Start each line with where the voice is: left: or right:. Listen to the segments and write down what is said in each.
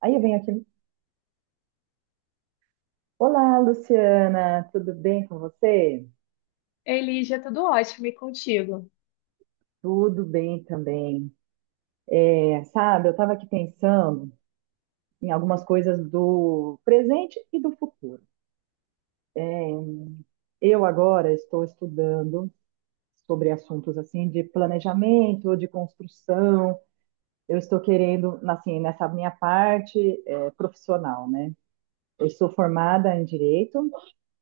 right: Aí vem aquele: olá, Luciana, tudo bem com você?
left: Elígia, tudo ótimo e contigo.
right: Tudo bem também. Eu estava aqui pensando em algumas coisas do presente e do futuro. Eu agora estou estudando sobre assuntos assim de planejamento, de construção. Eu estou querendo, assim, nessa minha parte profissional, né? Eu sou formada em direito,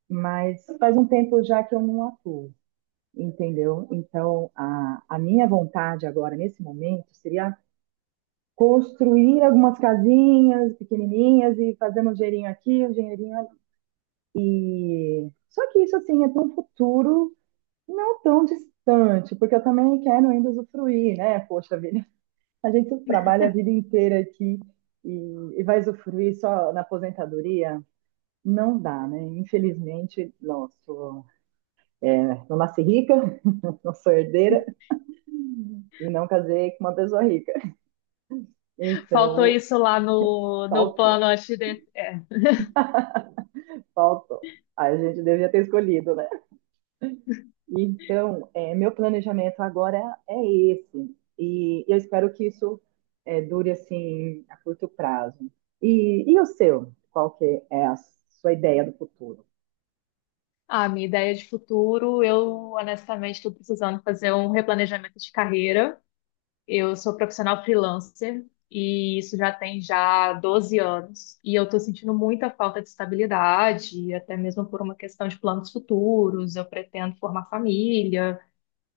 right: mas faz um tempo já que eu não atuo, entendeu? Então, a minha vontade agora, nesse momento, seria construir algumas casinhas pequenininhas e fazer um dinheirinho aqui, um dinheirinho ali. Só que isso, assim, é para um futuro não tão distante, porque eu também quero ainda usufruir, né? Poxa vida, a gente trabalha a vida inteira aqui e, e vai usufruir só na aposentadoria? Não dá, né? Infelizmente, não nasci rica, não sou herdeira e não casei com uma pessoa rica.
left: Faltou
right: Então,
left: isso lá no
right: faltou,
left: plano antes de é.
right: faltou. A gente devia ter escolhido, né? Meu planejamento agora é esse. E eu espero que isso dure assim a curto prazo. E o seu? Qual que é a sua ideia do futuro?
left: Ah, minha ideia de futuro, eu honestamente estou precisando fazer um replanejamento de carreira. Eu sou profissional freelancer e isso já tem já 12 anos. E eu estou sentindo muita falta de estabilidade, até mesmo por uma questão de planos futuros. Eu pretendo formar família.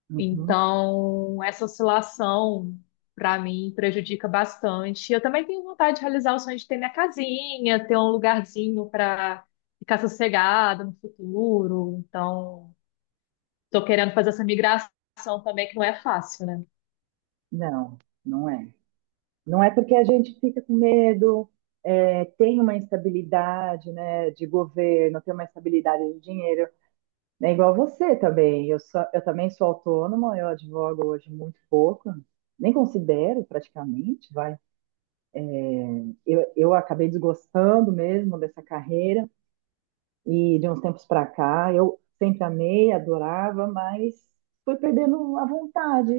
right: Uhum.
left: Então, essa oscilação, para mim, prejudica bastante. Eu também tenho vontade de realizar o sonho de ter minha casinha, ter um lugarzinho para ficar sossegada no futuro. Então, estou querendo fazer essa migração também, que não é fácil, né?
right: Não, não é. Não é porque a gente fica com medo, é, tem uma instabilidade, né, de governo, tem uma instabilidade de dinheiro. É igual você também. Eu também sou autônoma, eu advogo hoje muito pouco, nem considero praticamente, vai. Eu acabei desgostando mesmo dessa carreira e de uns tempos para cá eu sempre amei, adorava, mas fui perdendo a vontade.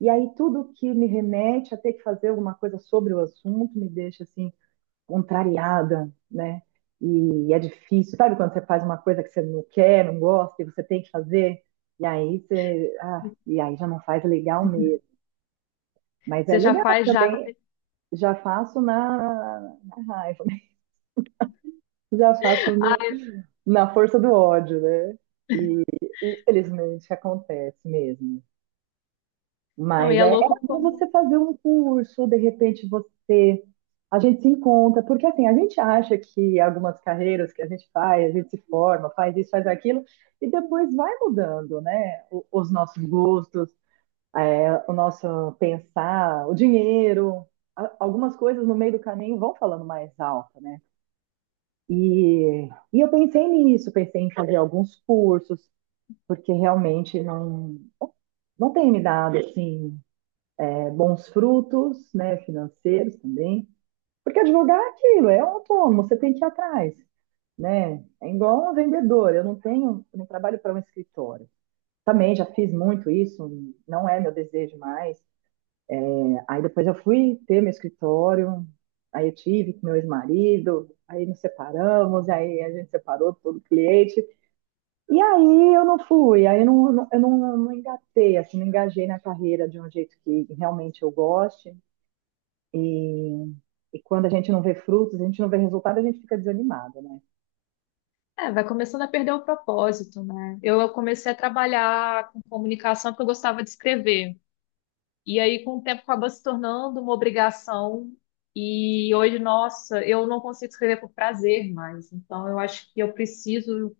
right: E aí tudo que me remete a ter que fazer alguma coisa sobre o assunto me deixa assim contrariada, né? E é difícil, sabe quando você faz uma coisa que você não quer, não gosta, e você tem que fazer, e aí e aí já não faz legal mesmo. Mas é
left: Você já
right: legal
left: faz já. Com
right: também,
left: aquele
right: já faço na raiva, né? já faço no- na força do ódio, né? E infelizmente acontece mesmo.
left: não, e é
right: É
left: louco
right: bom
left: como.
right: você fazer um curso, de repente você. A gente se encontra, porque assim, a gente acha que algumas carreiras que a gente faz, a gente se forma, faz isso, faz aquilo, e depois vai mudando, né? O- os nossos gostos, o nosso pensar, o dinheiro, a- algumas coisas no meio do caminho vão falando mais alto, né? E, e eu pensei nisso, pensei em fazer alguns cursos, porque realmente não tem me dado assim bons frutos, né, financeiros também. Porque advogar é aquilo, é um autônomo, você tem que ir atrás, né? É igual um vendedor, eu não trabalho para um escritório. Também já fiz muito isso, não é meu desejo mais. Aí depois eu fui ter meu escritório, aí eu tive com meu ex-marido, aí nos separamos, aí a gente separou todo o cliente. E aí eu não engatei, assim, não engajei na carreira de um jeito que realmente eu goste. E E quando a gente não vê frutos, a gente não vê resultado, a gente fica desanimado, né?
left: É, vai começando a perder o propósito, né? Eu comecei a trabalhar com comunicação porque eu gostava de escrever. E aí, com o tempo, acabou se tornando uma obrigação. E hoje, nossa, eu não consigo escrever por prazer mais. Então, eu acho que eu preciso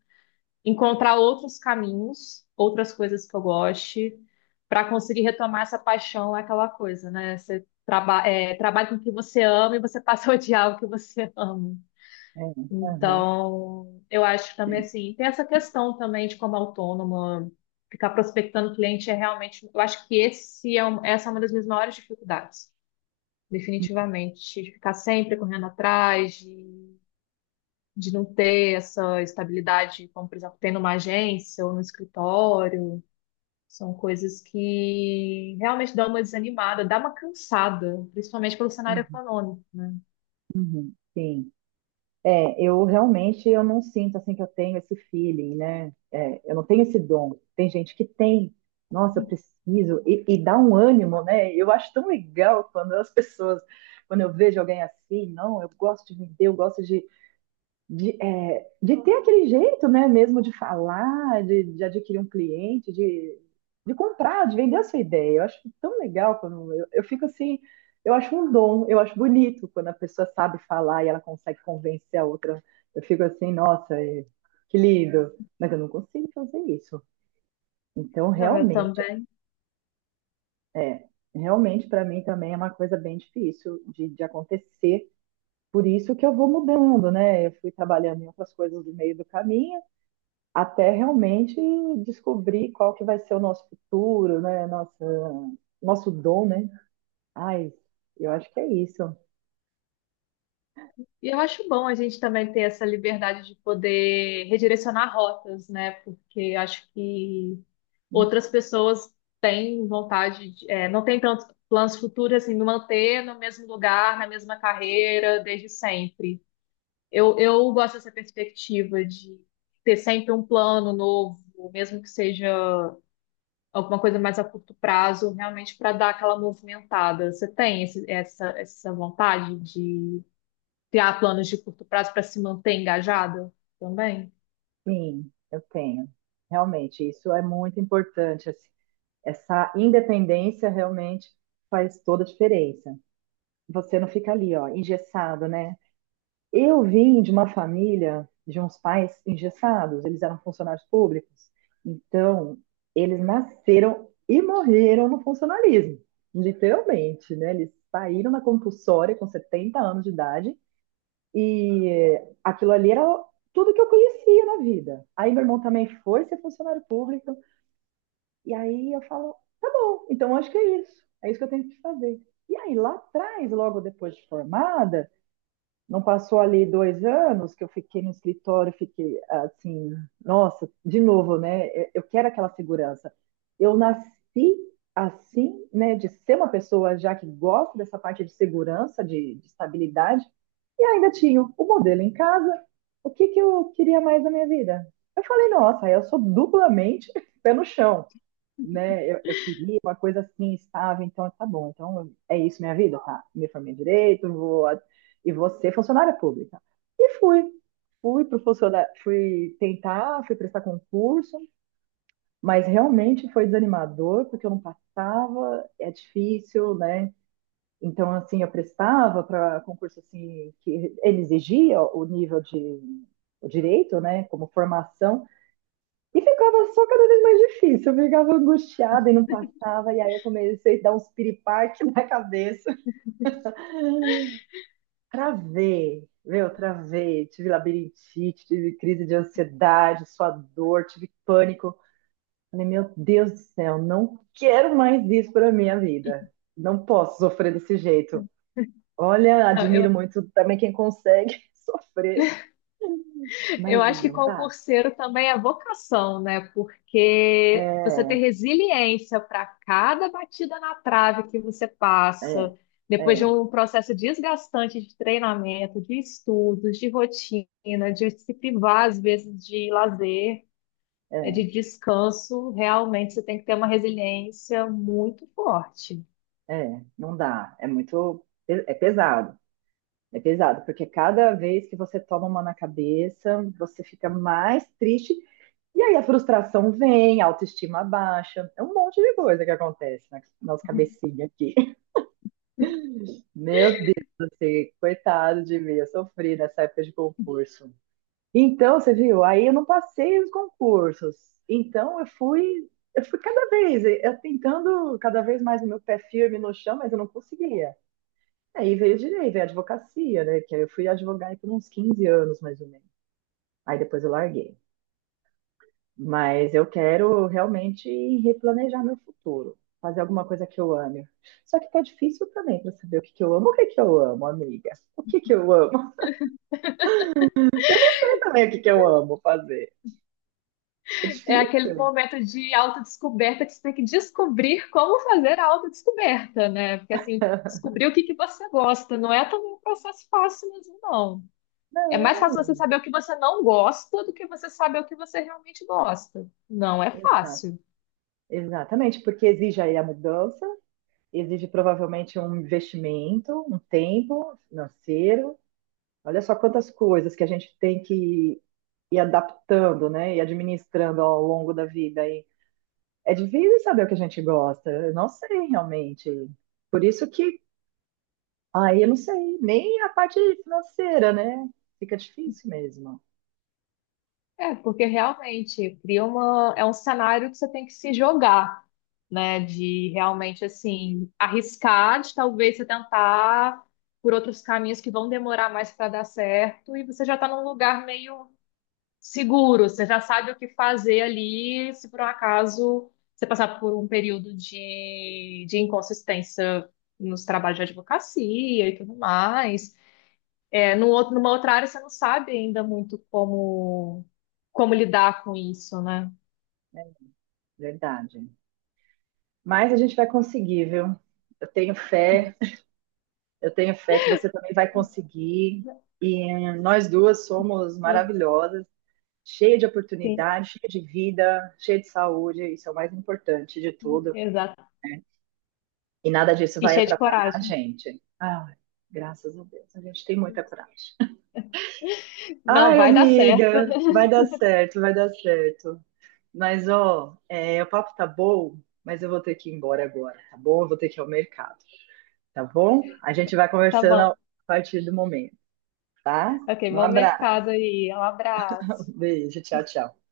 left: encontrar outros caminhos, outras coisas que eu goste, para conseguir retomar essa paixão, aquela coisa, né? Trabalha com o que você ama e você passa a odiar o que você ama.
right: É, aham,
left: Então, eu acho que também assim, tem essa questão também de, como autônoma, ficar prospectando cliente é realmente, eu acho que essa é uma das minhas maiores dificuldades, definitivamente, de ficar sempre correndo atrás, de não ter essa estabilidade, como por exemplo, tem numa agência ou no escritório, são coisas que realmente dão uma desanimada, dá uma cansada, principalmente pelo cenário
right: uhum,
left: econômico.
right: uhum, sim. É, eu realmente eu não sinto assim que eu tenho esse feeling, né? É, eu não tenho esse dom. Tem gente que tem. Nossa, eu preciso. E dá um ânimo, né? Eu acho tão legal quando as pessoas, quando eu vejo alguém assim, não, eu gosto de vender, eu gosto de, é, de ter aquele jeito, né, mesmo de falar, de adquirir um cliente, de comprar, de vender a sua ideia. Eu fico assim, eu acho um dom, eu acho bonito quando a pessoa sabe falar e ela consegue convencer a outra. Eu fico assim, que lindo, mas eu não consigo fazer isso. Então,
left: Não, eu
right: realmente,
left: também.
right: é, realmente para mim também é uma coisa bem difícil de acontecer. Por isso que eu vou mudando, né? Eu fui trabalhando em outras coisas no meio do caminho, até realmente descobrir qual que vai ser o nosso futuro, né? Nossa, nosso dom, né? Ai, eu acho que é isso.
left: E eu acho bom a gente também ter essa liberdade de poder redirecionar rotas, né? Porque acho que outras pessoas têm vontade de, não têm tantos planos futuros assim, me manter no mesmo lugar, na mesma carreira, desde sempre. Eu gosto dessa perspectiva de ter sempre um plano novo, mesmo que seja alguma coisa mais a curto prazo, realmente para dar aquela movimentada. Você tem essa vontade, criar planos de curto prazo para se manter engajado também?
right: Sim, eu tenho. Realmente, isso é muito importante, assim. Essa independência realmente faz toda a diferença. Você não fica ali, ó, engessado, né? Eu vim de uma família de uns pais engessados, eles eram funcionários públicos. Então, eles nasceram e morreram no funcionalismo, literalmente, né? Eles saíram na compulsória com 70 anos de idade e aquilo ali era tudo que eu conhecia na vida. Aí meu irmão também foi ser funcionário público e aí eu falo, tá bom, então acho que é isso que eu tenho que fazer. E aí lá atrás, logo depois de formada, não passou ali 2 anos que eu fiquei no escritório, fiquei assim, nossa, de novo, né? Eu quero aquela segurança. Eu nasci assim, né, de ser uma pessoa já que gosta dessa parte de segurança, de estabilidade, e ainda tinha o modelo em casa. O que que eu queria mais da minha vida? Eu falei, nossa, eu sou duplamente pé no chão, né? Eu queria uma coisa assim, estável, então tá bom. Então é isso, minha vida, tá? Me formei em direito, e vou ser funcionária pública. E fui. Fui pro funcionário, fui tentar, fui prestar concurso, mas realmente foi desanimador, porque eu não passava, é difícil, né? Então, assim, eu prestava para concurso assim que ele exigia o nível de o direito, né, como formação e ficava só cada vez mais difícil. Eu ficava angustiada e não passava. E aí eu comecei a dar uns piripaque na cabeça. Travei, meu, travei. Tive labirintite, tive crise de ansiedade, suador, tive pânico. Falei, meu Deus do céu, não quero mais isso para minha vida. Não posso sofrer desse jeito. Olha,
left: Não,
right: admiro muito também quem consegue sofrer,
left: eu
right: mas
left: acho que
right: não dá.
left: concurseiro também é vocação, né? Porque você ter
right: É,
left: resiliência para cada batida na trave que você
right: é,
left: passa, depois de
right: é,
left: um processo desgastante de treinamento, de estudos, de rotina, de se privar às vezes de lazer, de
right: é,
left: descanso, realmente você tem que ter uma resiliência muito forte.
right: não dá. É pesado. É pesado, porque cada vez que você toma uma na cabeça, você fica mais triste. E aí a frustração vem, a autoestima baixa. É um monte de coisa que acontece na nossa cabecinha aqui. Meu Deus, você, coitado de mim, eu sofri nessa época de concurso. Então, você viu, aí eu não passei os concursos. Então, eu fui cada vez, eu tentando cada vez mais o meu pé firme no chão, mas eu não conseguia. Aí veio direito, veio advocacia, né? Que aí eu fui advogar por uns 15 anos, mais ou menos. Aí depois eu larguei. Mas eu quero realmente replanejar meu futuro, fazer alguma coisa que eu ame. Só que tá difícil também para saber o que que eu amo. O que que eu amo, amiga? O que que eu amo? Eu não sei também o que que eu amo fazer. É
left: É aquele
right: difícil.
left: momento de autodescoberta que você tem que descobrir como fazer a autodescoberta, né? Porque assim, descobrir o que que você gosta não é também um processo fácil mesmo, não. É mais fácil você
right: Não,
left: saber o que você não gosta do que você saber o que você realmente gosta. Não é
right: exato.
left: fácil.
right: Exatamente, porque exige aí a mudança, exige provavelmente um investimento, um tempo financeiro. Olha só quantas coisas que a gente tem que ir adaptando, né? E administrando ao longo da vida. E é difícil saber o que a gente gosta. Eu não sei realmente. Por isso que, aí eu não sei, nem a parte financeira, né? Fica difícil mesmo.
left: É, porque realmente cria uma, é um cenário que você tem que se jogar, né? De realmente assim arriscar, de talvez você tentar por outros caminhos que vão demorar mais para dar certo, e você já está num lugar meio seguro, você já sabe o que fazer ali, se por um acaso você passar por um período de inconsistência nos trabalhos de advocacia e tudo mais. É, no outro, numa outra área você não sabe ainda muito como, como lidar com isso, né?
right: É verdade. Mas a gente vai conseguir, viu? Eu tenho fé, eu tenho fé que você também vai conseguir. E nós duas somos maravilhosas, cheia de
left: Sim,
right: oportunidade, cheia de vida, cheia de saúde, isso é o mais importante de tudo.
left: exato.
right: E nada disso
left: E
right: vai
left: cheio de
right: atrapalhar a
left: coragem.
right: gente. Ai, graças a Deus, a gente tem muita coragem.
left: Não,
right: Ai,
left: vai dar certo.
right: amiga, vai dar certo, vai dar certo. O papo tá bom, mas eu vou ter que ir embora agora, tá bom? Eu vou ter que ir ao mercado, tá bom? A gente vai
left: Tá
right: conversando a
left: bom.
right: partir do momento, tá?
left: Ok,
right: Um
left: bom
right: abraço,
left: mercado aí. Um abraço.
right: beijo, tchau, tchau.